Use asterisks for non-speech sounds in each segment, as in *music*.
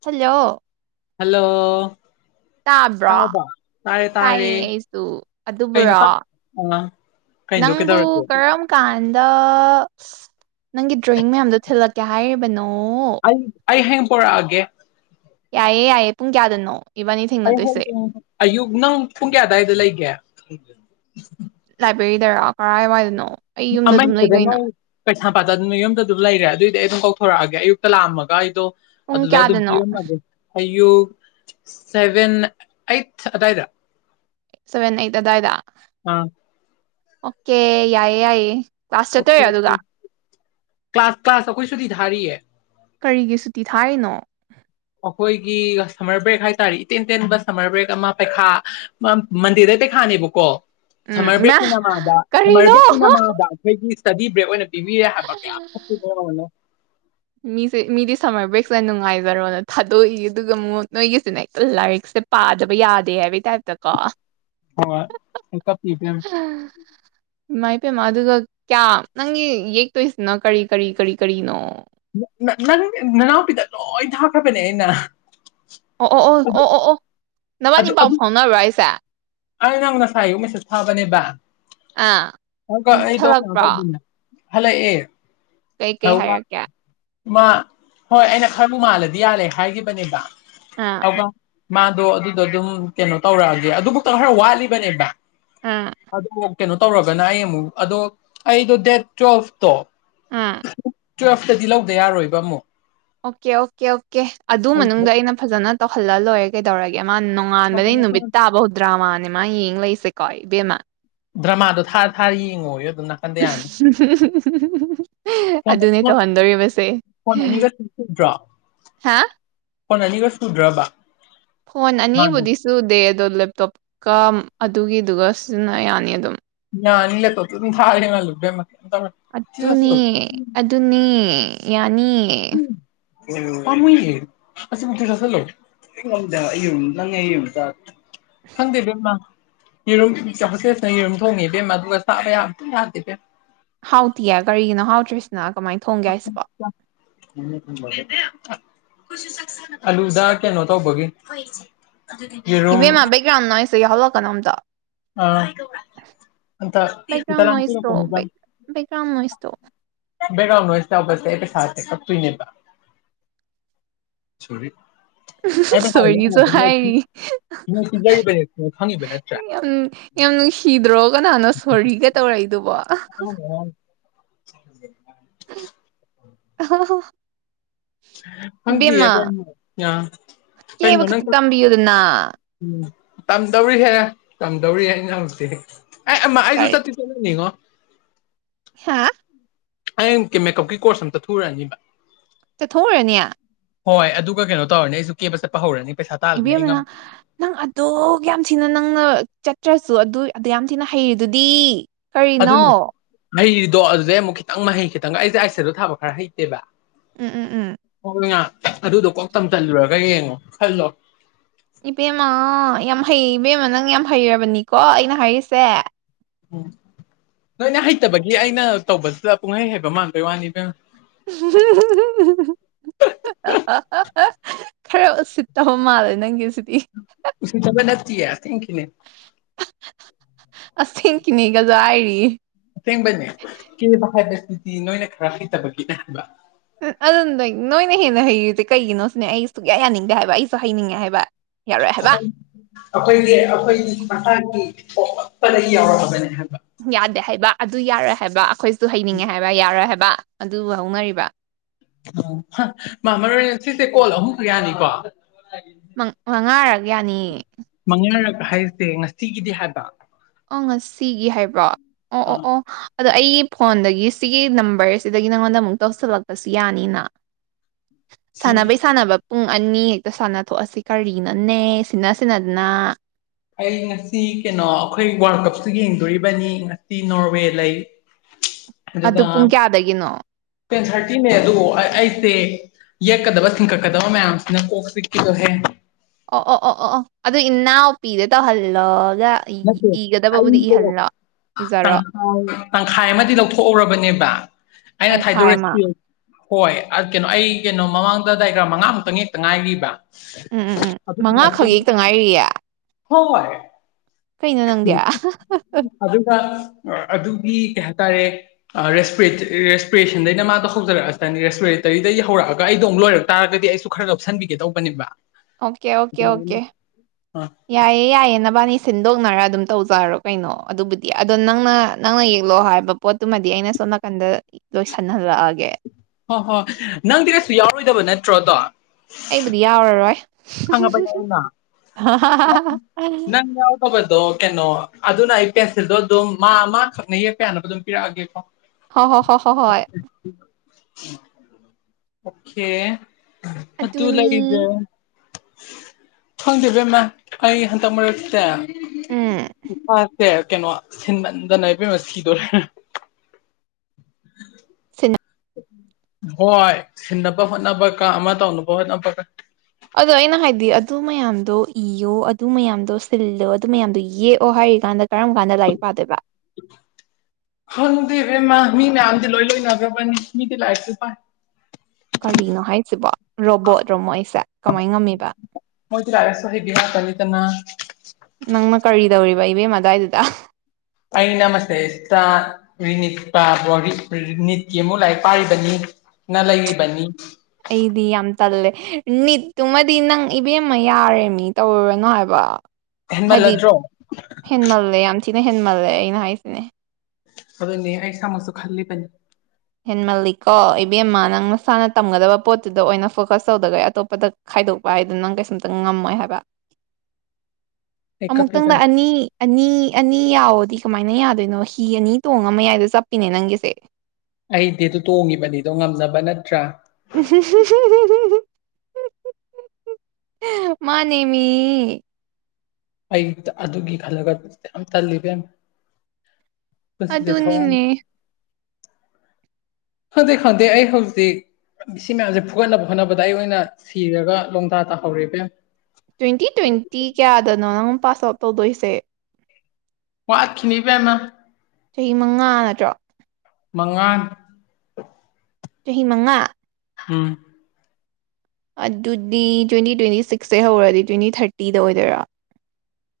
Hello hello ꯇꯥꯕ꯭ꯔꯣ ꯇꯥꯔꯕꯣ ꯇꯥꯔꯦ ꯇꯥꯔꯦ ꯇꯥꯏꯌꯦ ꯑꯩꯁꯨ ꯀꯩꯅꯣ ꯑꯗꯨꯕꯨꯔꯣ ꯑꯥ ꯅꯪꯕꯨ ꯀꯔꯝ ꯀꯥꯟꯗ ꯅꯪꯒꯤ ꯗ꯭ꯔꯣꯌꯤꯡ ꯃꯌꯥꯝꯗꯣ ꯊꯤꯜꯂꯛꯀꯦ ꯍꯥꯏꯔꯤꯕꯅꯣ ꯑꯩ ꯑꯩ ꯍꯌꯦꯡ ꯄꯣꯔꯛꯑꯒꯦ ꯌꯥꯏꯌꯦ ꯌꯥꯏꯌꯦ ꯄꯨꯡ ꯀꯌꯥꯗꯅꯣ ꯏꯕꯥꯅꯤ ꯑꯩ ꯊꯦꯡꯅꯗꯣꯏꯁꯦ ꯍꯌꯦꯡ ꯑꯌꯨꯛ ꯅꯪ ꯄꯨꯡ ꯀꯌꯥ ꯗꯨꯋꯥꯏꯗ ꯂꯩꯒꯦ ꯂꯥꯏꯕ꯭ꯔꯦꯔꯤꯗꯔ ꯀꯔꯥꯏꯋꯥꯏꯗꯅꯣ ꯑꯩ ꯌꯨꯝꯗ ꯑꯥꯏ ꯑꯗꯨꯝ ꯂꯩ ꯀꯗ ꯀꯩꯅꯣ ꯅꯣꯏ *inaudible* ꯀꯩꯁꯥꯝꯄꯥꯠꯇ ꯑꯗꯨꯝ ꯌꯨꯝꯗ ꯑꯗꯨꯝ ꯂꯩꯔꯦ ꯑꯗꯨꯏꯗꯤ ꯑꯩ ꯑꯗꯨꯝ ꯀꯧꯊꯣꯔꯛꯑꯒꯦ ꯑꯌꯨꯛꯇ ꯂꯥꯛꯑꯃꯒ ꯑꯩꯗꯣ ꯄꯨꯡ ꯑꯗꯨꯗ ꯑꯗꯨꯝ ꯀꯌꯥꯗꯅꯣ ꯄꯤꯔꯝꯃꯒꯦ ꯑꯌꯨꯛ ꯁꯚꯦꯟ ꯑꯩꯠ ꯑꯗꯥꯏꯗ ꯁꯦꯕꯟ ꯑꯩꯠꯇ ꯑꯗꯏꯗ ꯑꯥ ꯑꯣꯀꯦ ꯌꯥꯢꯌꯦ ꯌꯥꯏꯌꯦ ꯀ꯭ꯂꯥꯁ ꯑꯣꯀꯦ ꯆꯠꯇꯣꯏꯔꯣ ꯑꯗꯨꯒ ꯑꯣꯀꯦ ꯀ꯭ꯂꯥꯁ ꯀ꯭ꯂꯥꯁ ꯑꯩꯈꯣꯏ ꯁꯨꯗꯤ ꯊꯥꯔꯤꯌꯦ ꯀꯔꯤꯒꯤ ꯁꯨꯇꯤ ꯊꯥꯔꯤꯅꯣ ꯑꯩꯈꯣꯏꯒꯤ ꯁꯝꯃꯔ ꯕ꯭ꯔꯦꯛ ꯍꯥꯏꯇꯥꯔꯦ ꯏꯇꯦꯟ ꯇꯦꯟꯕ ꯁꯝꯃꯔ ꯕ꯭ꯔꯦꯛ ꯑꯃ ꯄꯩꯈꯥ ꯃꯟꯗꯦꯗ ꯄꯩꯈꯥꯅꯦꯕꯀꯣ ꯎꯝ ꯁꯝꯃꯔ ꯏꯃꯥ ꯕ꯭ꯔꯦꯛꯀꯤ ꯅꯃꯥꯗ ꯁꯝꯃꯔ ꯀꯔꯤꯅꯣ ꯕ꯭ꯔꯦꯛꯀꯤ ꯅꯃꯥꯗ ꯑꯩꯈꯣꯏꯒꯤ ꯏꯁꯇꯗꯤ ꯕ꯭ꯔꯦꯛ ꯑꯣꯏꯅ ꯄꯤꯕꯤꯔꯦ ꯍꯥꯏꯕ ꯃꯤꯁꯦ ꯃꯤꯗꯤ ꯁꯝꯃꯔ ꯕ꯭ꯔꯦꯛꯁꯦ ꯅꯨꯡꯉꯥꯏꯖꯔꯣꯅ ꯊꯥꯗꯣꯛꯏ ꯑꯗꯨꯒ ꯑꯃꯨꯛ ꯅꯣꯏꯒꯤꯁꯤꯅ ꯂꯥꯏꯔꯤꯛꯁꯦ ꯄꯥꯗꯕ ꯌꯥꯗꯦ ꯍꯥꯏꯕꯒꯤ ꯇꯥꯏꯞꯇꯀꯣ ꯍ ꯍ *inaudible* ꯢꯃꯥꯢ ꯄꯦꯃ ꯑꯗꯨꯒ ꯀꯌꯥ ꯅꯪꯒꯤ ꯌꯦꯛ ꯌꯦꯛꯇꯣꯏꯁꯤꯅ ꯀꯔꯤ ꯀꯔꯤ ꯀꯔꯤ ꯀꯔꯤꯅꯣ ꯅꯪ ꯅꯅꯥꯎꯄꯤꯗ ꯂꯣꯏ ꯊꯥꯈ꯭ꯔꯕꯅꯦ ꯑꯩꯅ ꯑꯣ ꯑꯣ ꯑꯣ ꯑꯗꯨ ꯑꯣ ꯑꯣ ꯑꯣ ꯅꯕꯥꯅꯤ ꯄꯥꯎ ꯐꯥꯎꯅꯕ꯭ꯔꯥ ꯍꯥꯢꯁꯦ ꯑꯩꯅ ꯉꯁꯥꯏꯕ ꯑꯌꯨꯛ ꯃꯦꯁꯦꯁ ꯊꯥꯕꯅꯦꯕ ꯑꯥ ꯃꯦꯁꯦꯁ ꯑꯩꯗꯣ ꯀꯩꯅꯣ ꯊꯥꯔꯛꯄ꯭ꯔꯣ ꯇꯧꯗꯣꯏꯅꯦ ꯍꯜꯂꯛꯌꯦ ꯀꯩꯀꯩ ꯍꯥꯏꯔꯛꯀꯦ ꯃꯥ ꯍꯣꯏ ꯑꯩꯅ ꯈꯔꯕꯨ ꯃꯥꯜꯂꯗꯤ ꯌꯥꯜꯂꯦ ꯍꯥꯏꯈꯤꯕꯅꯦꯕ ꯑꯥ ꯑꯗꯨꯒ ꯃꯥꯗꯣ ꯑꯗꯨꯗꯣ ꯑꯗꯨꯝ ꯀꯩꯅꯣ ꯇꯧꯔꯛꯑꯒꯦ ꯑꯗꯨ ꯕꯥꯎꯗ ꯈꯔ ꯋꯥꯠꯂꯤꯕꯅꯦꯕ ꯑꯥ ꯑꯗꯣ ꯀꯩꯅꯣ ꯇꯧꯔꯒꯅ ꯑꯩ ꯑꯃꯨꯛ ꯑꯗꯣ ꯑꯩꯗꯣ ꯗꯦꯠ ꯇꯨꯋꯦꯜꯐꯇꯣ ꯑꯥ ꯇꯨꯌꯦꯜꯐꯇꯗꯤ ꯂꯧꯗ ꯌꯥꯔꯣꯏꯕ ꯑꯃꯨꯛ ꯑꯣꯀꯦ ꯑꯣꯀꯦ ꯑꯣꯀꯦ ꯑꯗꯨ ꯃꯅꯨꯡꯗ ꯑꯩꯅ ꯐꯖꯅ ꯇꯧꯍꯜꯂ ꯂꯣꯏꯔꯦ ꯀꯩꯗꯧꯔꯒꯦ ꯃꯥꯅ ꯇꯣꯉꯥꯟꯕꯗꯩ ꯅꯨꯃꯤꯠ ꯇꯥꯐꯥꯎ ꯗ꯭ꯔꯃꯥꯅꯦ ꯃꯥ ꯌꯦꯡ ꯂꯩꯁꯦꯀꯣ ꯏꯕꯦꯝꯃ ꯗ꯭ꯔꯃꯥꯗꯣ ꯊꯥꯔ ꯊꯥꯔ ꯌꯦꯡꯉꯣ ꯑꯗꯨꯅ ꯐꯣꯟ ꯑꯗꯨꯅꯦ ꯐꯣꯟ ꯇꯧꯍꯟꯗꯣꯔꯤꯕꯁꯦ ꯐꯣꯟ ꯑꯅꯤꯒ ꯁ ꯁꯨꯗ꯭ꯔꯣ ꯍꯥ ꯐꯣꯟ ꯑꯅꯤꯒ ꯁꯨꯗ꯭ꯔꯣꯕ ꯐꯣꯟ ꯑꯅꯤꯕꯨꯗꯤ ꯁꯨꯗꯦ ꯑꯗꯣ ꯂꯦꯞꯇꯣꯞꯀ ꯑꯗꯨꯒꯤꯗꯨꯒ ꯁꯤꯖꯤꯟꯅ ꯌꯥꯅꯤ ꯑꯗꯨꯝ ꯌꯥꯅꯤ ꯂꯦꯞꯇꯣꯞꯇꯣ ꯑꯗꯨꯝ ꯊꯥꯔꯒ ꯌꯦꯡꯍꯥꯜꯂꯣ ꯢꯄꯦꯝꯃ ꯑꯗꯨꯅꯦ ꯑꯗꯨꯅꯦ ꯌꯥꯅꯤꯌꯦ ꯑꯃꯣꯏꯦ ꯑꯁꯤꯦ ꯃꯊꯂꯣ *inaudible* ꯑꯩꯉꯣꯟꯗ ꯑꯌꯨꯝ ꯅꯪꯉꯦ ꯑ ꯌꯨꯝꯗ ꯈꯪꯗꯦꯕꯦꯝ ꯏꯃ *inaudible* ꯌꯦꯔꯨꯝꯁꯦꯠꯅ ꯌꯦꯔꯨꯝ ꯊꯣꯡꯉꯦꯕꯦꯝꯃ ꯑꯗꯨꯒ ꯆꯥꯕ ꯌꯥ ꯌꯥꯗꯦꯕꯦꯝ *inaudible* ꯍꯥꯎꯇꯤꯌꯥ ꯀꯔꯤꯒꯤꯅꯣ ꯍꯥꯎꯇ꯭ꯔꯤꯁꯤꯅ ꯀꯃꯥꯏꯅ ꯊꯣꯡꯒꯦ ꯍꯥꯏꯁꯤꯕꯣ *inaudible* ꯑꯂꯨ ꯆꯔꯒ ꯀꯩꯅꯣ ꯇꯧꯕꯒꯤ ꯏꯕꯦꯝꯃ ꯌꯦꯔꯨꯝ ꯕꯦꯛꯒ꯭ꯔꯥꯎꯟ ꯅꯣꯁꯇꯣ ꯌꯥꯎꯍꯜꯂꯛꯀꯅꯣ ꯑꯝꯇ ꯑ ꯑ ꯏꯇ ꯂꯇ ꯅ ꯀꯣ *inaudible* ꯕꯦꯛ꯭ꯔꯥꯝꯣꯣꯏꯁꯣ ꯦꯛꯒ꯭ꯔꯥꯎꯟꯕꯁꯦ ꯑꯩ ꯄꯩꯁꯥꯦ ꯀꯞꯇꯣꯏꯅꯦꯕ ꯁꯣꯔꯤ ꯑꯩ ꯁꯣꯅꯤꯁꯨ ꯄꯩꯁꯥꯁꯦ ꯍꯥꯏ ꯅꯣꯏ ꯄꯤꯖꯔꯤꯕꯅꯦ ꯈꯪꯉꯤꯕ ꯅꯠꯇ꯭ꯔꯥ ꯌꯥꯝ ꯌꯥꯝ ꯅꯨꯡꯁꯤꯗ꯭ꯔꯣ ꯀꯅꯥꯅꯣ ꯁꯣꯔꯤꯒ ꯇꯧꯔꯛꯏꯗꯨꯕꯣ ꯍ ꯍ ꯍ ꯍꯪ ꯀꯤꯌꯦꯦ ꯑ ꯀꯩꯅꯣ ꯀꯦꯕ ꯅꯪ ꯈꯛꯇ ꯇꯝꯕꯤꯌꯨꯗꯅ ꯎꯝ ꯇꯝꯗꯧꯔꯤꯍꯦ ꯇꯝꯗꯧꯔꯤꯦ ꯑꯩꯅ ꯍꯧꯛꯇꯦ ꯑꯩ ꯑꯃ ꯑꯩꯁꯨ ꯀꯔꯤ ꯆꯠꯇ ꯀꯅꯤꯉ ꯍꯥ ꯍꯌꯦꯡ ꯃꯦꯀꯞꯀꯤ ꯀꯣꯔꯁ ꯑꯝꯇ ꯊꯨꯔꯛꯑꯅꯤꯕ ꯇ ꯊꯣꯡꯎꯔꯅꯤ ꯍꯣꯏ ꯑꯗꯨꯒ ꯀꯩꯅꯣ ꯇꯧꯔꯅꯤ ꯑꯩꯁꯨ ꯀꯦꯞ ꯆꯠꯄ ꯍꯧꯔꯅꯤ ꯄꯩꯁꯥ ꯇꯥꯜꯂꯅꯤ ꯑꯩ ꯉꯝ ꯏꯕꯦꯝꯃꯦꯅ ꯅꯪ ꯑꯗꯨ ꯌꯥꯝ ꯊꯤꯅ ꯅꯪꯅ ꯆꯠꯇ꯭ꯔꯁꯨ ꯑꯗꯨ ꯑꯗꯨ ꯌꯥꯝ ꯊꯤꯅ ꯍꯩꯔꯗꯨꯗꯤ ꯑꯗꯨꯅꯦ ꯃꯍꯩꯗꯣ ꯑꯗꯨꯗꯩ ꯑꯃꯨꯛ ꯈꯤꯇꯪ ꯃꯍꯩ ꯈꯤꯇꯪꯒ ꯑꯩꯁꯦ ꯑꯥꯏꯁꯦꯗꯣ ꯊꯥꯕ ꯈꯔ ꯍꯩꯇꯦꯕ ꯎꯝ ꯎꯝ ꯎꯝ ꯍꯣꯃꯌꯥꯝ ꯑꯗꯨꯗꯣ ꯀꯣꯛ ꯇꯝ ꯇꯜꯂꯨꯔꯒ ꯌꯦꯡꯉꯣ ꯈꯜꯂꯣ ꯏꯕꯦꯝꯃ ꯌꯥꯝ ꯍꯩ ꯏꯕꯦꯝꯃ ꯅꯪ ꯌꯥꯝ ꯍꯩꯔꯕꯅꯤꯀꯣ ꯑꯩꯅ ꯍꯥꯏꯔꯤꯁꯦ ꯎꯝ ꯅꯣꯏꯅ ꯍꯩꯇꯕꯒꯤ ꯑꯩꯅ ꯇꯧꯕꯁꯤꯗ ꯄꯨꯡꯍꯩ ꯍꯩꯕ ꯃꯥꯟꯕ ꯋꯥꯅꯤ ꯏꯕꯦꯝꯃ *unintelligible* ꯍ ꯍ ꯍ ꯍ ꯍ ꯈꯔ ꯎꯁꯤꯠꯇꯕ ꯃꯥꯜꯂꯦ ꯅꯪꯒꯤꯁꯤꯗꯤ ꯎꯁꯤꯠꯇꯕ ꯅꯠꯇꯤꯌꯦ ꯑꯁꯦꯡꯀꯤꯅꯦ ꯑꯁꯦꯡꯀꯤꯅꯦꯒꯖꯨ ꯍꯥꯏꯔꯤꯌꯦ ꯑꯁꯦꯡꯕꯅꯦ ꯀꯦꯕ ꯍꯥꯏꯕꯁꯤꯗꯤ ꯅꯣꯏꯅ ꯈꯔ ꯍꯩꯇꯕꯒꯤꯅꯦ ꯍꯥꯏꯕ ꯑꯗꯨꯅꯗ ꯅꯣꯏꯅ ꯍꯦꯟꯅ ꯍꯩꯔꯤꯨꯁꯦ ꯀꯩꯒꯤꯅꯣ ꯁꯤꯅꯦ ꯑꯩ ꯁꯨꯛꯌꯥ ꯌꯥꯅꯤꯡꯗꯦ ꯍꯥꯏꯕ ꯑꯩꯁꯨ ꯍꯩꯅꯤꯡꯉꯦ ꯍꯥꯏꯕ ꯌꯥꯔꯣꯏ ꯍꯥꯏꯕ ꯑꯩꯣꯏ ꯑꯩꯈꯣꯏꯒꯤ ꯑꯩꯈꯣꯏꯒꯤ ꯃꯁꯥꯒꯤ ꯄꯣꯛꯂꯛꯄꯅ ꯌꯥꯎꯔꯛꯑꯕꯅꯦ ꯍꯥꯏꯕ ꯌꯥꯗꯦ ꯍꯥꯏꯕ ꯑꯗꯨ ꯌꯥꯔꯣꯏ ꯍꯥꯏꯕ ꯑꯩꯈꯣꯏꯁꯨ ꯍꯩꯅꯤꯡꯉꯦ ꯍꯥꯏꯕ ꯌꯥꯔꯣꯏ ꯍꯥꯏꯕ ꯑꯗꯨꯕꯨ ꯍꯧꯅꯔꯤꯕ ꯎ ꯃꯥꯃꯣꯏ ꯁꯤꯁꯦ ꯀꯣꯜ ꯑꯍꯨꯝꯈꯛ ꯌꯥꯅꯤꯀꯣ ꯃꯉꯥꯔ ꯌꯥꯅꯤ ꯃꯉꯥꯔꯛ ꯍꯥꯏꯔꯤꯁꯦ ꯉꯁꯤꯒꯤꯗꯤ ꯍꯥꯏꯕ ꯑꯪ ꯉꯁꯤꯒꯤ ꯍꯥꯏꯕ꯭ꯔꯣ ꯑꯣ ꯑꯣ ꯑꯣ ꯑꯗꯣ ꯑꯩꯒꯤ ꯐꯣꯟꯗꯒꯤ ꯁꯤꯒꯤ ꯅꯝꯕꯔꯁꯤꯗꯒꯤ ꯅꯪꯉꯣꯟꯗ ꯑꯃꯨꯛ ꯇꯧꯁꯤꯜꯂꯛꯄꯁꯨ ꯌꯥꯅꯤꯅ ꯎ ꯁꯥꯟꯅꯕꯩ ꯁꯥꯟꯅꯕ ꯄꯨꯡ ꯑꯅꯤ ꯍꯦꯛꯇ ꯁꯥꯟꯅꯊꯣꯛꯑꯁꯤ ꯀꯔꯤꯅꯅꯦ ꯁꯤꯅ ꯁꯤꯟꯅꯗꯅ ꯑꯩ ꯉꯁꯤ ꯀꯩꯅꯣ ꯑꯩꯈꯣꯏ ꯋꯥꯔꯜ ꯀꯞꯁꯨ ꯌꯦꯡꯗꯣꯔꯤꯕꯅꯤ ꯉꯁꯤ ꯅꯣꯔꯋꯦ ꯂꯩ ꯑꯗꯨꯒ ꯑꯗꯨ ꯄꯨꯡ ꯀꯌꯥꯗꯒꯤꯅꯣ ꯇꯦꯟ ꯊꯥꯔꯇꯤꯅꯦ ꯑꯗꯣ ꯑꯩꯁꯦ ꯌꯦꯛꯀꯗꯕ ꯁꯤꯡꯀꯠꯀꯗꯕ ꯃꯌꯥꯝꯁꯤꯅ ꯀꯣꯛ ꯆꯤꯛꯄꯤꯗꯣꯍꯦ ꯑꯣ ꯑꯣ ꯑꯣ ꯑꯣ ꯑꯣ ꯑꯗꯨ ꯏꯅꯥꯎꯄꯤꯗ ꯇꯧꯍꯜꯂꯣꯒ ꯅꯠꯇꯦ ꯏꯒꯗꯕꯕꯨꯗꯤ ꯑꯩꯗꯣ ꯏꯍꯜꯂꯣ ꯏꯖꯔꯣ ꯇꯪꯈꯥꯏ ꯇꯪꯈꯥꯏ ꯑꯃꯗꯤ ꯂꯧꯊꯣꯛꯍꯧꯔꯕꯅꯦꯕ ꯑꯩꯅ ꯊꯥꯏꯗꯣ ꯇꯪꯈꯥꯏ ꯑꯃ ꯔꯦꯁꯄꯤꯔꯦ ꯍꯣꯏ ꯑ ꯀꯩꯅꯣ ꯑꯩ ꯀꯩꯅꯣ ꯃꯃꯥꯡꯗ ꯗꯥꯏꯒ꯭ꯔꯥꯝ ꯃꯉꯥꯃꯨꯛꯇꯪ ꯌꯦꯛꯇ ꯉꯥꯏꯔꯤꯕ ꯎꯝ ꯎꯝ ꯎꯝ ꯑꯗꯨꯒꯤ ꯃꯉꯥꯈꯛ ꯃꯇꯨꯡ ꯌꯦꯛꯇ ꯉꯥꯏꯔꯤꯌꯦ ꯍꯣꯏ ꯀꯩꯅꯣ ꯎ ꯅꯪꯗꯤ ꯑꯗꯨꯒ ꯑꯗꯨꯒꯤ ꯀꯩ ꯍꯥꯏꯇꯥꯔꯦ ꯑ ꯔꯦꯁꯄꯤꯔꯦꯇꯔꯤ ꯔꯦꯁꯄꯤꯔꯦꯁꯟꯗꯩꯅ ꯃꯥꯗꯣ ꯍꯧꯖꯔꯛꯑꯁꯅꯤ ꯔꯦꯁꯄꯤꯔꯦꯇꯔꯤꯗꯩ ꯍꯧꯔꯛꯒ ꯑꯩꯗꯣ ꯑꯃꯨꯛ ꯂꯣꯏꯔꯛ ꯇꯥꯔꯒꯗꯤ ꯑꯩꯁꯨ ꯈꯔ ꯂꯧꯁꯟꯕꯤꯒꯦ ꯇꯧꯕꯅꯦꯕ ꯑꯣꯀꯦ ꯑꯣꯀꯦ ꯑꯣꯀꯦ ꯑꯗꯨꯃꯥꯏꯅ ꯑ ꯌꯥꯏꯌꯦ ꯌꯥꯏꯌꯦ ꯅꯕꯥꯅꯤ ꯁꯤꯟꯗꯣꯛꯅꯔ ꯑꯗꯨꯝ ꯇꯧꯖꯔꯣ ꯀꯩꯅꯣ ꯑꯗꯨꯕꯨꯗꯤ ꯑꯗꯣ ꯅꯪꯅ ꯅꯪꯅ ꯌꯦꯛꯂꯣ ꯍꯥꯏꯕ ꯄꯣꯠꯇꯨꯃꯗꯤ ꯑꯩꯅ ꯁꯣꯝ ꯅꯥꯀꯟꯗ ꯂꯣꯏꯁꯟꯍꯜꯂꯛꯑꯒꯦ꯫ ꯍꯣ ꯍꯣ ꯅꯪꯗꯤ ꯀꯩꯁꯨ ꯌꯥꯎꯔꯣꯏꯗꯕ ꯅꯠꯇ꯭ꯔꯣꯗꯣ ꯑꯩꯕꯨꯗꯤ ꯌꯥꯎꯔꯔꯣꯏ ꯍꯝ ꯍꯝ ꯈꯪꯉꯕꯅꯦ ꯍꯝ ꯑꯩꯅ ꯍꯝ ꯑꯍꯥ ꯍ ꯍ ꯍ ꯍ ꯑꯐꯕꯗꯣ ꯀꯩꯅꯣ ꯑꯗꯨꯅ ꯑꯩ ꯄꯦꯟꯁꯤꯜꯗꯣ ꯑꯗꯨꯝ ꯃꯥ ꯃꯥ ꯈꯛꯅ ꯌꯦꯛꯄ ꯌꯥꯅꯕ ꯑꯗꯨꯝ ꯄꯤꯔꯛꯑꯒꯦꯀꯣ ꯍ ꯍꯣ ꯍꯣ ꯍꯣ ꯍꯣꯏ ꯑꯣꯈꯦ ꯑꯗꯨ ꯑꯗꯨꯅꯤ ꯂꯩꯔꯦ꯫ ꯈꯪꯗꯦꯕꯦꯝꯃ ꯑꯩ ꯍꯟꯇꯛ ꯃꯔꯛꯁꯦ ꯎꯝ ꯈꯨꯐ ꯁꯦ ꯀꯩꯅꯣ ꯁꯤꯟꯃꯟꯗꯅ ꯏꯕꯦꯝꯃ ꯁꯤꯗꯣꯔꯦ꯫ ꯁꯤꯅꯥ ꯍꯣꯏ ꯁꯤꯟꯅꯕ ꯍꯣꯠꯅꯕꯒ ꯑꯃ ꯇꯧꯅꯕ ꯍꯣꯠꯅꯕꯒ ꯑꯗꯣ ꯑꯩꯅ ꯍꯥꯏꯗꯤ ꯑꯗꯨ ꯃꯌꯥꯝꯗꯣ ꯏꯌꯣ ꯑꯗꯨ ꯃꯌꯥꯝꯗꯣ ꯁꯤꯜꯂꯣ ꯑꯗꯨ ꯃꯌꯥꯝꯗꯣ ꯌꯦꯛꯑꯣ ꯍꯥꯏꯔꯤꯀꯥꯟꯗ ꯀꯔꯝ ꯀꯥꯟꯗ ꯂꯥꯏꯔꯤꯛ ꯄꯥꯗꯣꯏꯕ *inaudible* ꯈꯪꯗꯦꯕꯦꯝꯃ ꯃꯤ ꯃꯌꯥꯝꯗꯤ ꯂꯣꯏ ꯂꯣꯏꯅꯒ꯭ꯔꯕꯅꯤ ꯃꯤꯗꯤ ꯂꯥꯏꯔꯤꯛꯁꯨ ꯄꯥꯏ ꯀꯔꯤꯅꯣ ꯍꯥꯏꯁꯤꯕꯣ ꯔꯣꯕꯣꯠꯔꯣ ꯃꯣꯏꯁꯦ ꯀꯃꯥꯏ ꯉꯝꯃꯤꯕ ꯃꯣꯏꯗꯤ ꯂꯥꯏꯔꯤꯛ ꯂꯥꯏꯁꯨ ꯍꯩꯕꯤ ꯉꯥꯛꯇꯅꯤꯗꯅ ꯅꯪꯅ ꯀꯔꯤꯗꯧꯔꯤꯕ ꯏꯕꯦꯝꯃ ꯑꯗꯨꯋꯥꯏꯗꯨꯗ ꯑꯩꯅꯃꯁꯦ ꯏꯁꯗ ꯔꯤꯅꯤꯠ ꯔꯤꯅꯤꯠꯀꯤ ꯑꯃꯨꯛ ꯂꯥꯏꯔꯤꯛ ꯄꯥꯔꯤꯕꯅꯤꯅ ꯂꯩꯔꯤꯕꯅꯤ꯫ ꯑꯩꯗꯤ ꯌꯥꯝ ꯇꯜꯂꯦ ꯅꯤꯠꯇꯨꯃꯗꯤ ꯅꯪ ꯏꯕꯦꯝꯃ ꯌꯥꯔꯦ ꯃꯤ ꯇꯧꯔꯨꯔꯅꯨ ꯍꯥꯏꯕ ꯍꯥꯏꯗꯤ ꯍꯦꯟꯃꯜꯂꯗ꯭ꯔꯣ ꯍꯦꯟꯃꯜꯂꯦ ꯌꯥꯝ ꯊꯤꯅ ꯍꯦꯟꯃꯜꯂꯦ ꯑꯩꯅ ꯍꯥꯏꯁꯤꯅꯦ꯫ ꯑꯗꯨꯅꯦ ꯑꯩ ꯏꯁꯥꯃꯛꯁꯨ ꯈꯜꯂꯤꯕꯅꯤ꯫ ꯍꯦꯟꯃꯜꯂꯤꯀꯣ ꯏꯕꯦꯝꯃ ꯅꯪ ꯅꯁꯥꯅ ꯇꯝꯒꯗꯕ ꯄꯣꯠꯇꯨꯗ ꯑꯣꯏꯅ ꯐꯣꯀꯁ ꯇꯧꯗꯒꯦ ꯑꯇꯣꯞꯄꯗ ꯈꯥꯏꯗꯣꯛꯄ ꯍꯥꯏꯗꯅ ꯅꯪ ꯀꯩꯁꯨꯝꯇ ꯉꯝꯃꯣꯏ ꯍꯥꯏꯕ *inaudible* ꯑꯃꯨꯛꯇꯪꯗ ꯀꯞꯄꯤꯕꯅꯤ ꯑꯅꯤ꯫ ꯑꯅꯤ ꯑꯅꯤ ꯌꯥꯎꯑꯣꯗꯤ ꯀꯃꯥꯏꯅ ꯌꯥꯗꯣꯏꯅꯣ ꯍꯤ ꯑꯅꯤ ꯇꯣꯡꯉ ꯃꯌꯥꯏꯗ ꯆꯞꯄꯤꯅꯦ ꯅꯪꯒꯤꯁꯦ꯫ ꯑꯩꯗꯤ ꯑꯗꯨ ꯇꯣꯡꯉꯤꯕꯅꯤꯗꯣ ꯉꯝꯅꯕ ꯅꯠꯇ꯭ꯔꯥ ꯃꯥꯅꯦꯃꯤ꯫ ꯑꯩ ꯑꯗꯨꯒꯤ ꯈꯜꯂꯒ ꯌꯥꯝ ꯇꯜꯂꯤ ꯏꯕꯦꯝ꯫ ꯄꯨꯟꯁꯤꯁꯦ ꯊꯋꯣꯡ ꯑꯗꯨꯅꯤꯅꯦ ꯈꯪꯗꯦ ꯈꯪꯗꯦ ꯑꯩ ꯍꯧꯖꯤꯛ ꯁꯤ ꯃꯌꯥꯝꯁꯦ ꯐꯨꯒꯠꯅꯕ ꯍꯣꯠꯅꯕꯗ ꯑꯩ ꯑꯣꯏꯅ ꯁꯤꯔꯒ ꯂꯣꯡꯗꯥ ꯇꯥꯍꯧꯔꯦ ꯏꯕꯦꯝꯃ ꯇ꯭ꯋꯦꯟꯇꯤ ꯇ꯭ꯋꯦꯟꯇꯤ ꯀꯌꯥꯗꯅꯣ ꯅꯪ ꯄꯥꯁ ꯑꯥꯎꯠ ꯇꯧꯗꯣꯏꯁꯦ꯫ ꯋꯥꯠꯈꯤꯅꯤ ꯏꯕꯦꯝꯃ ꯆꯍꯤ ꯃꯉꯥ ꯅꯠꯇ꯭ꯔꯣ? ꯃꯉꯥ ꯆꯍꯤ ꯃꯉꯥ ꯎꯝ ꯑꯗꯨꯗꯤ ꯇ꯭ꯋꯦꯟꯇꯤ ꯇ꯭ꯋꯦꯟꯇꯤ ꯁꯤꯛꯁꯁꯦ ꯍꯧꯔꯗꯤ ꯇ꯭ꯋꯦꯟꯇꯤ ꯊꯥꯔꯇꯤꯗ ꯑꯣꯏꯗꯣꯏꯔꯥ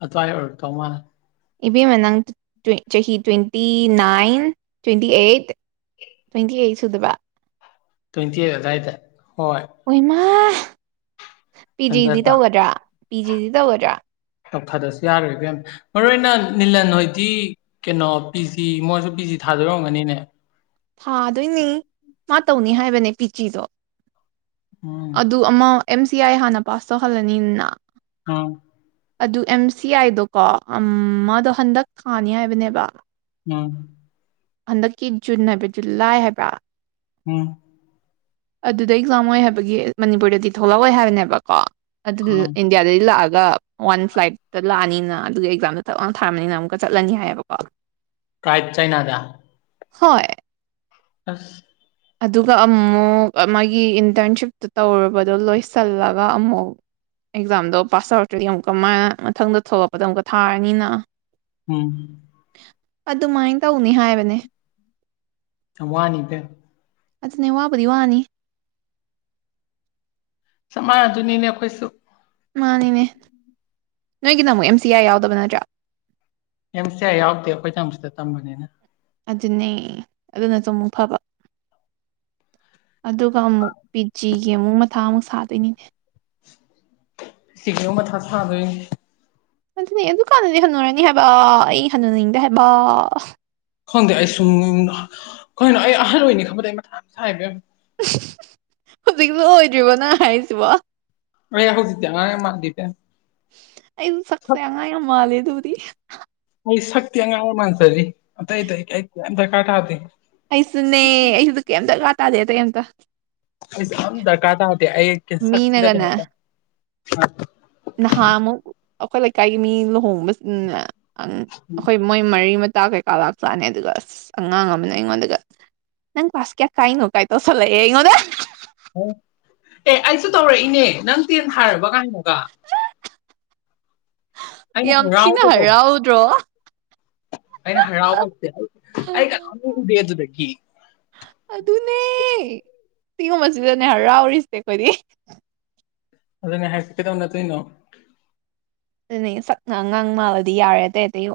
ꯑꯗꯨꯋꯥꯎ ꯑꯣꯏꯔꯛꯇꯥꯑꯣ ꯃꯥꯜꯂꯦ꯫ ꯏꯕꯦꯝꯃ ꯅꯪ ꯆꯍꯤ twenty nine twenty eight twenty eight ꯁꯗꯕꯥ ꯇ꯭ꯋꯦꯟꯇꯤ ꯑꯩꯠ ꯑꯗꯨꯋꯥꯏꯗ ꯍꯣꯏ ꯑꯣꯏꯃꯥ ꯄꯤ ꯇꯟꯖꯥ ꯖꯤꯗꯤ ꯆꯥ ꯇꯧꯒꯗ꯭ꯔꯥ ꯄꯤ ꯖꯤꯗꯤ ꯇꯧꯒꯗ꯭ꯔꯥ ꯐꯗꯁꯨ ꯌꯥꯔ ꯀ ꯃꯔꯨ ꯑꯣꯏꯅ ꯅꯤꯂꯟ ꯍꯣꯏꯗꯤ ꯀꯩꯅꯣ ꯄꯤ ꯖꯤ ꯃꯣꯏꯁꯨ ꯄꯤ ꯖꯤ ꯊꯥꯖꯔꯝꯒꯅꯤꯅꯦ꯫ ꯊꯥꯗꯣꯏꯅꯤ ꯃꯥ ꯇꯧꯅꯤ ꯍꯥꯏꯕꯅꯦ ꯄꯤꯆꯤꯗꯣ ꯎꯝ ꯑꯗꯨ ꯑꯃ ꯑꯦꯝ ꯁꯤ ꯑꯥꯏ ꯍꯥꯟꯅ ꯄꯥꯁ ꯇꯧꯍꯜꯂꯅꯤꯅ ꯑꯥ ꯑꯗꯨ ꯑꯦꯝ ꯁꯤ ꯑꯥꯏꯗꯣꯀꯣ ꯃꯥꯗꯣ ꯍꯟꯗꯛ ꯀꯥꯅꯤ ꯍꯥꯏꯕꯅꯦꯕ ꯎꯝ ꯍꯟꯗꯛꯀꯤ ꯖꯨꯟ ꯍꯥꯏꯕ ꯖꯨꯟ ꯂꯥꯏ ꯍꯥꯏꯕ꯭ꯔ ꯎꯝ ꯑꯗꯨꯗ ꯑꯦꯛꯖꯥꯝ ꯑꯣꯏ ꯍꯥꯏꯕꯒꯤ ꯃꯅꯤꯄꯨꯔꯗꯗꯤ ꯊꯣꯛꯂꯛꯑꯣꯏ ꯍꯥꯏꯕꯅꯦꯕꯀꯣ ꯑꯗꯨ ꯎꯝ ꯏꯟꯗꯤꯌꯥꯗꯒꯤ ꯂꯥꯛꯑꯒ ꯋꯥꯟ ꯐ꯭ꯂꯥꯏꯠꯇ ꯂꯥꯛꯑꯅꯤꯅ ꯑꯗꯨꯒ ꯑꯦꯛꯖꯥꯝꯗ ꯊꯞ ꯂ ꯊꯥꯔꯕꯅꯤꯅ ꯑꯃꯨꯛꯀ ꯆꯠꯂꯅꯤ ꯍꯥꯏꯌꯦꯕꯀꯣ ꯀꯥꯏ ꯆꯥꯏꯅꯅꯥꯗ ꯍꯣꯏ ꯑꯁ ꯑꯗꯨꯒ ꯑꯃꯨꯛ ꯃꯥꯒꯤ ꯏꯟꯇꯔꯟꯁꯤꯞꯇ ꯇꯧꯔꯨꯕꯗꯣ ꯂꯣꯏꯁꯤꯜꯂꯒ ꯑꯃꯨꯛ ꯑꯦꯛꯖꯥꯝꯗꯣ ꯄꯥꯁ ꯑꯥꯎꯠꯇ꯭ꯔꯗꯤ ꯑꯃꯨꯛꯀ ꯀ ꯃꯥꯏꯅ ꯃꯊꯪꯗ ꯊꯣꯛꯂꯛꯄꯗ ꯑꯃꯨꯛꯀ ꯊꯥꯔꯅꯤꯅ ꯎꯝ ꯑꯗꯨꯃꯥꯏꯅ ꯇꯧꯅꯤ ꯍꯥꯏꯕꯅꯦ ꯋꯥꯅꯤ ꯄꯦ ꯑꯗꯨꯅꯦ ꯋꯥꯕꯨꯗꯤ ꯋꯥꯅꯤ ꯁꯃꯥꯅ ꯑꯗꯨꯅꯤꯅꯦ ꯑꯩꯈꯣꯏꯁꯨ ꯃꯥꯅꯤꯅꯦ ꯅꯣꯏꯒꯤꯅ ꯑꯃꯨꯛ ꯑꯦꯝ ꯁꯤ ꯑꯥꯏ ꯌꯥꯎꯗꯕ ꯅꯠꯇ꯭ꯔꯥ ꯑꯦꯝ ꯁꯤ ꯑꯥꯏ ꯌꯥꯎꯗꯦ ꯑꯩꯈꯣꯏ ꯆꯪꯁꯤꯗ ꯇꯝꯕꯅꯤꯅ ꯑꯗꯨꯅꯦ ꯑꯗꯨꯅꯁꯨ ꯑꯃꯨꯛ ꯐꯕ ꯑꯗꯨꯒ ꯑꯃꯨꯛ ꯄꯤꯖꯤꯒꯤ ꯑꯃꯨꯛ ꯃꯊꯥ ꯑꯃꯨꯛ ꯁꯥꯗꯣꯏꯅꯤꯅꯦ ꯁꯤꯒ ꯑꯃ ꯃꯊꯥ ꯁꯥꯗꯣꯏꯅꯦ ꯑꯗꯨꯅꯤ ꯑꯗꯨ ꯀꯥꯟꯗꯗꯤ ꯍꯟꯅꯨꯔꯅꯤ ꯍꯥꯏꯕ ꯑꯩ ꯍꯟꯅꯅꯤꯡꯗꯦ ꯍꯥꯏꯕ ꯈꯪꯗꯦ ꯑꯩ ꯁꯨꯝ ꯀꯅꯣ ꯑꯩ ꯑꯍꯜ ꯑꯣꯏꯅꯤ ꯈꯪꯕꯗ ꯑꯩ ꯃꯊꯥ ꯌꯥꯝ ꯁꯥꯏ ꯍꯧꯖꯤꯛꯁꯨ ꯑꯣꯏꯗ꯭ꯔꯤꯕꯣ ꯅꯪ ꯍꯥꯏꯔꯤꯁꯤꯕꯣ *unintelligible* ꯑꯩꯁꯨ ꯁꯛꯁꯦ ꯁꯛ ꯑꯉꯥꯡ ꯌꯥꯝ ꯃꯥꯂꯦ ꯑꯗꯨꯕꯨꯗꯤ ꯑꯩ ꯁꯛꯇꯤ ꯑꯉꯥꯡ ꯃꯥꯟꯖꯔꯤ ꯑꯇꯩ ꯑꯇꯩ ꯑꯩ ꯌꯥꯝ ꯗꯔꯀꯥꯔ ꯇꯥꯗꯦ ꯑꯩꯁꯨꯅꯦ ꯑꯩꯁꯨꯗ ꯀꯩꯝ ꯗꯔꯀꯥꯔ ꯇꯥꯗꯦ ꯑ ꯀꯩꯝꯇ ꯑꯗ ꯀꯥꯇ ꯑꯩ ꯀ ꯃꯤꯅꯒꯅꯦ ꯅꯍꯥ ꯑꯃꯨꯛ ꯑꯩꯈꯣꯏ ꯂꯩꯀꯥꯏꯒꯤ ꯃꯤ ꯂꯨꯍꯣꯡ ꯑꯩꯈꯣꯏ ꯃꯣꯏ ꯃꯔꯤ ꯃꯇꯥ ꯀꯩꯀꯥ ꯂꯥꯛ ꯆꯥꯅꯦ ꯑꯗꯨꯒ ꯑꯁ ꯑꯉꯥꯡ ꯑꯃꯅ ꯑꯩꯉꯣꯟꯗꯒ ꯅꯪ ꯐꯕꯥꯥꯁ ꯀꯌꯥ ꯀꯥꯏꯅꯣ ꯀꯥꯏ ꯇꯣꯁꯂꯦ ꯏꯉꯣꯟꯗ ꯑꯣ ꯑꯦ ꯑꯩꯁꯨ ꯇꯧꯔꯛꯏꯅꯦ ꯅꯪ ꯇꯦꯟ ꯊꯔꯕ ꯀꯥꯏꯅꯣꯒ ꯑꯩꯅ ꯌꯥꯝ ꯊꯤꯅ ꯍꯔꯥꯎꯕꯗꯣ ꯍꯔꯥꯎꯗ꯭ꯔꯣ ꯑꯩꯅ ꯍꯔꯥꯎꯕꯁꯦ ꯑꯩ ꯑꯩ ꯑꯃ ꯎꯗꯦ ꯑꯗꯨꯗꯒꯤ ꯑꯗꯨꯅꯦ ꯁꯤꯤꯒꯨꯝꯕꯁꯤꯗꯅꯦ ꯍꯔꯥꯎꯔꯤꯁꯦ ꯑꯩꯈꯣꯏꯗꯤ ꯑꯗꯨꯅꯦ ꯍꯥꯏꯍꯥꯛ ꯀꯩꯗꯧ ꯅꯠꯇꯣꯏꯅꯣ ꯑꯗꯨꯅꯦ ꯁꯛꯅ ꯉꯥꯡꯃꯑꯗꯤ ꯌꯥꯔꯦ ꯑꯇꯩ ꯑꯇꯩ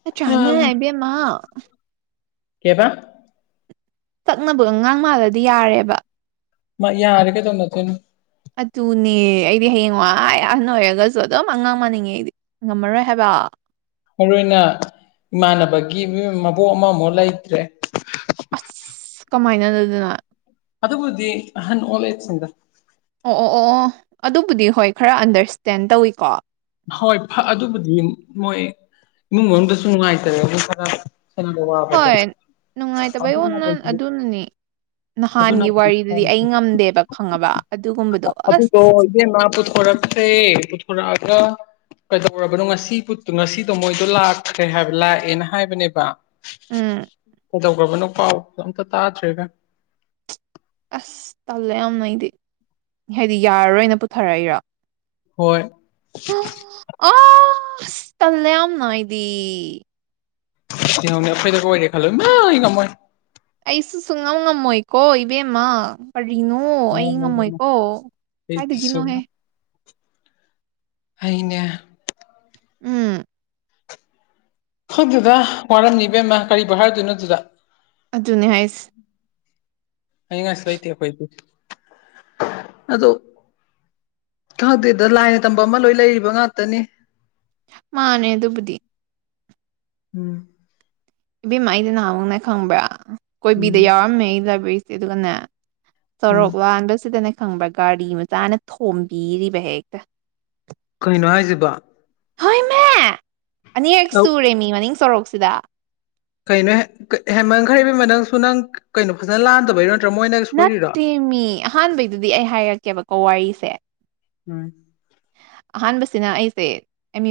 *unintelligible* *unintelligible* ꯇꯛꯅꯕꯒ ꯑꯉꯥꯡ ꯃꯥꯜꯂꯗꯤ ꯌꯥꯔꯦꯕ ꯃꯥ ꯌꯥꯔꯦꯒꯩꯗꯧ ꯑꯗꯨꯏꯅ ꯑꯗꯨꯅꯦ ꯑꯩꯗꯤ ꯍꯌꯦꯡ ꯋꯥꯏ ꯑꯍꯟ ꯑꯣꯏꯔꯒꯁꯨ ꯑꯗꯨꯝ ꯑꯉꯥꯡ ꯃꯅꯤꯡꯉꯦ ꯑꯩꯗꯤ ꯉꯝꯃꯔꯣꯏ ꯍꯥꯏꯕ ꯃꯔꯨ ꯑꯣꯏꯅ ꯏꯃꯥꯟꯅꯕꯒꯤ ꯃꯕꯣꯛ ꯑꯃꯃꯨꯛ ꯂꯩꯇ꯭ꯔꯦ ꯑ ꯀꯃꯥꯏꯅ ꯑꯗꯨꯗꯅ ꯑꯗꯨꯕꯨꯗꯤ ꯑꯍꯟ ꯑꯣꯜ ꯑꯦꯖꯁꯤꯡꯗ ꯑꯣ ꯑꯣ ꯑꯣ ꯑꯗꯨꯕꯨꯗꯤ ꯍꯣꯏ ꯈꯔ ꯑꯟꯗꯔꯁꯇꯦꯟ ꯇꯧꯏꯤꯀꯣ ꯍꯣꯏ ꯑꯗꯨꯕꯨꯗꯤ ꯃꯣꯏ ꯏꯃꯨꯡ ꯃꯅꯨꯡꯗꯁꯨ ꯅꯨꯡꯉꯥꯏꯇꯔꯦ ꯑꯗꯨ ꯈꯔ ꯍꯣꯏ ꯅꯨꯡꯉꯥꯏꯇꯕꯩ ꯑꯣꯅ ꯑꯗꯨꯅꯅꯤ ꯅꯍꯥꯟꯒꯤ ꯋꯥꯔꯤꯗꯨꯗꯤ ꯑꯩ ꯉꯝꯗꯦꯕ ꯈꯪꯉꯕ ꯑꯗꯨꯒꯨꯝꯕꯗꯣ ꯑꯁ *unintelligible* *unintelligible* *unintelligible* ꯀꯩꯗꯧꯔꯕꯅꯣ ꯉꯁꯤ ꯉꯁꯤꯗꯣ ꯃꯣꯏꯗꯣ ꯂꯥꯛꯈ꯭ꯔꯦ ꯍꯥꯏꯕ ꯂꯥꯛꯑꯦꯅ ꯍꯥꯏꯕꯅꯦꯕ ꯎꯝ ꯀꯩꯗꯧꯕꯅꯣ ꯄꯥꯎꯒꯥ ꯑꯝꯇ ꯇꯥꯗ꯭ꯔꯤꯗ ꯑꯁ ꯇꯜꯂꯦ ꯌꯥꯝꯅ ꯑꯩꯗꯤ ꯍꯥꯏꯗꯤ ꯌꯥꯔꯔꯣꯏꯅ ꯄꯨꯊꯔꯛꯏꯔꯣ ꯍꯣꯏ ꯑ ꯇꯜꯂꯦ ꯌꯥꯝꯝꯅ ꯑꯩꯗꯤ ꯑꯩꯈꯣꯏꯗ ꯑꯣꯏꯔꯦ ꯈꯜꯂ ꯏꯃ ꯑꯩ ꯉꯝꯃꯣꯏ ꯑꯩꯁꯨ ꯁꯨꯡ ꯉꯝ ꯉꯝꯃꯣꯏꯀꯣ ꯏꯕꯦꯝꯃ ꯀꯔꯤꯅꯣ ꯑꯩ ꯉꯝꯃꯣꯏ ꯉꯝꯃꯣꯏ ꯉꯝꯃꯣꯏꯀꯣ ꯑꯩꯗꯤ ꯀꯥꯏꯗꯒꯤꯅꯣꯍꯦ ꯁꯨꯡꯉꯝ ꯑꯩꯅ ꯎꯝ ꯑꯗꯨꯗ ꯋꯥꯔꯝꯅꯤꯕꯦꯝꯃ ꯀꯔꯤꯕꯤ ꯍꯥꯏꯔꯗꯣꯏꯅꯣ ꯑꯗꯨꯗ ꯑꯗꯨꯅꯦ ꯍꯥꯏꯁꯤ ꯑꯩ ꯉꯥꯏꯁꯤ ꯂꯩꯇ ꯑꯩꯈꯣꯏꯗꯤ ꯑꯗꯣ ꯈꯪꯗꯦꯗ ꯂꯥꯏꯅ ꯇꯝꯕ ꯑꯃ ꯂꯣꯏ ꯂꯩꯔꯤꯕ ꯉꯥꯛꯇꯅꯤ ꯃꯥꯅꯦ ꯑꯗꯨꯕꯗꯤ ꯎꯝ ꯏꯕꯦꯝꯃ ꯑꯩꯗꯤ ꯅꯍꯥꯟꯃꯨꯛꯅꯦ ꯈꯪꯕ꯭ꯔꯥ ꯀꯣꯏꯕꯤꯗ ꯎꯝ ꯌꯥꯎꯔꯝꯃꯦ ꯑꯩꯖꯦ ꯂꯥꯏꯕꯦꯔꯤꯁꯦ ꯑꯗꯨꯒꯅꯦ ꯎꯝ ꯁꯣꯔꯣꯛ ꯂꯥꯟꯕꯁꯤꯗꯅꯦ ꯈꯪꯕ꯭ꯔꯥ ꯒꯥꯔꯤ ꯃꯆꯥꯅ ꯊꯣꯝꯕꯤꯔꯤꯕ ꯍꯦꯛꯇ ꯀꯩꯅꯣ ꯍꯥꯏꯖꯤꯕꯣ ꯍꯣꯏꯃꯤ ꯑꯅꯤꯔꯛ ꯑꯧ ꯁꯨꯔꯦꯃꯤ ꯃꯅꯤꯡ ꯁꯣꯔꯣꯛꯁꯤꯗ ꯀꯩꯅꯣꯍꯦ ꯀꯩ ꯍꯦꯃꯟꯈ꯭ꯔꯦ ꯏꯕꯦꯝꯃ ꯅꯪꯁꯨ ꯅꯪ ꯀꯩꯅꯣ ꯐꯖꯅ ꯂꯥꯟꯗꯕꯩꯔꯣ ꯅꯠꯇ꯭ꯔ ꯃꯣꯏꯅ ꯁꯣꯏꯔꯤꯔꯣ ꯅꯠꯇꯦꯃꯤ ꯑꯍꯥꯟꯕꯩꯗꯨꯗꯤ ꯑꯩ ꯍꯥꯏꯔꯛꯀꯦꯕꯀꯣ ꯋꯥꯔꯤꯁꯦ ꯎꯝ ꯑꯍꯥꯟꯕꯁꯤꯅ ꯑꯩꯁꯦ ꯑꯦꯝ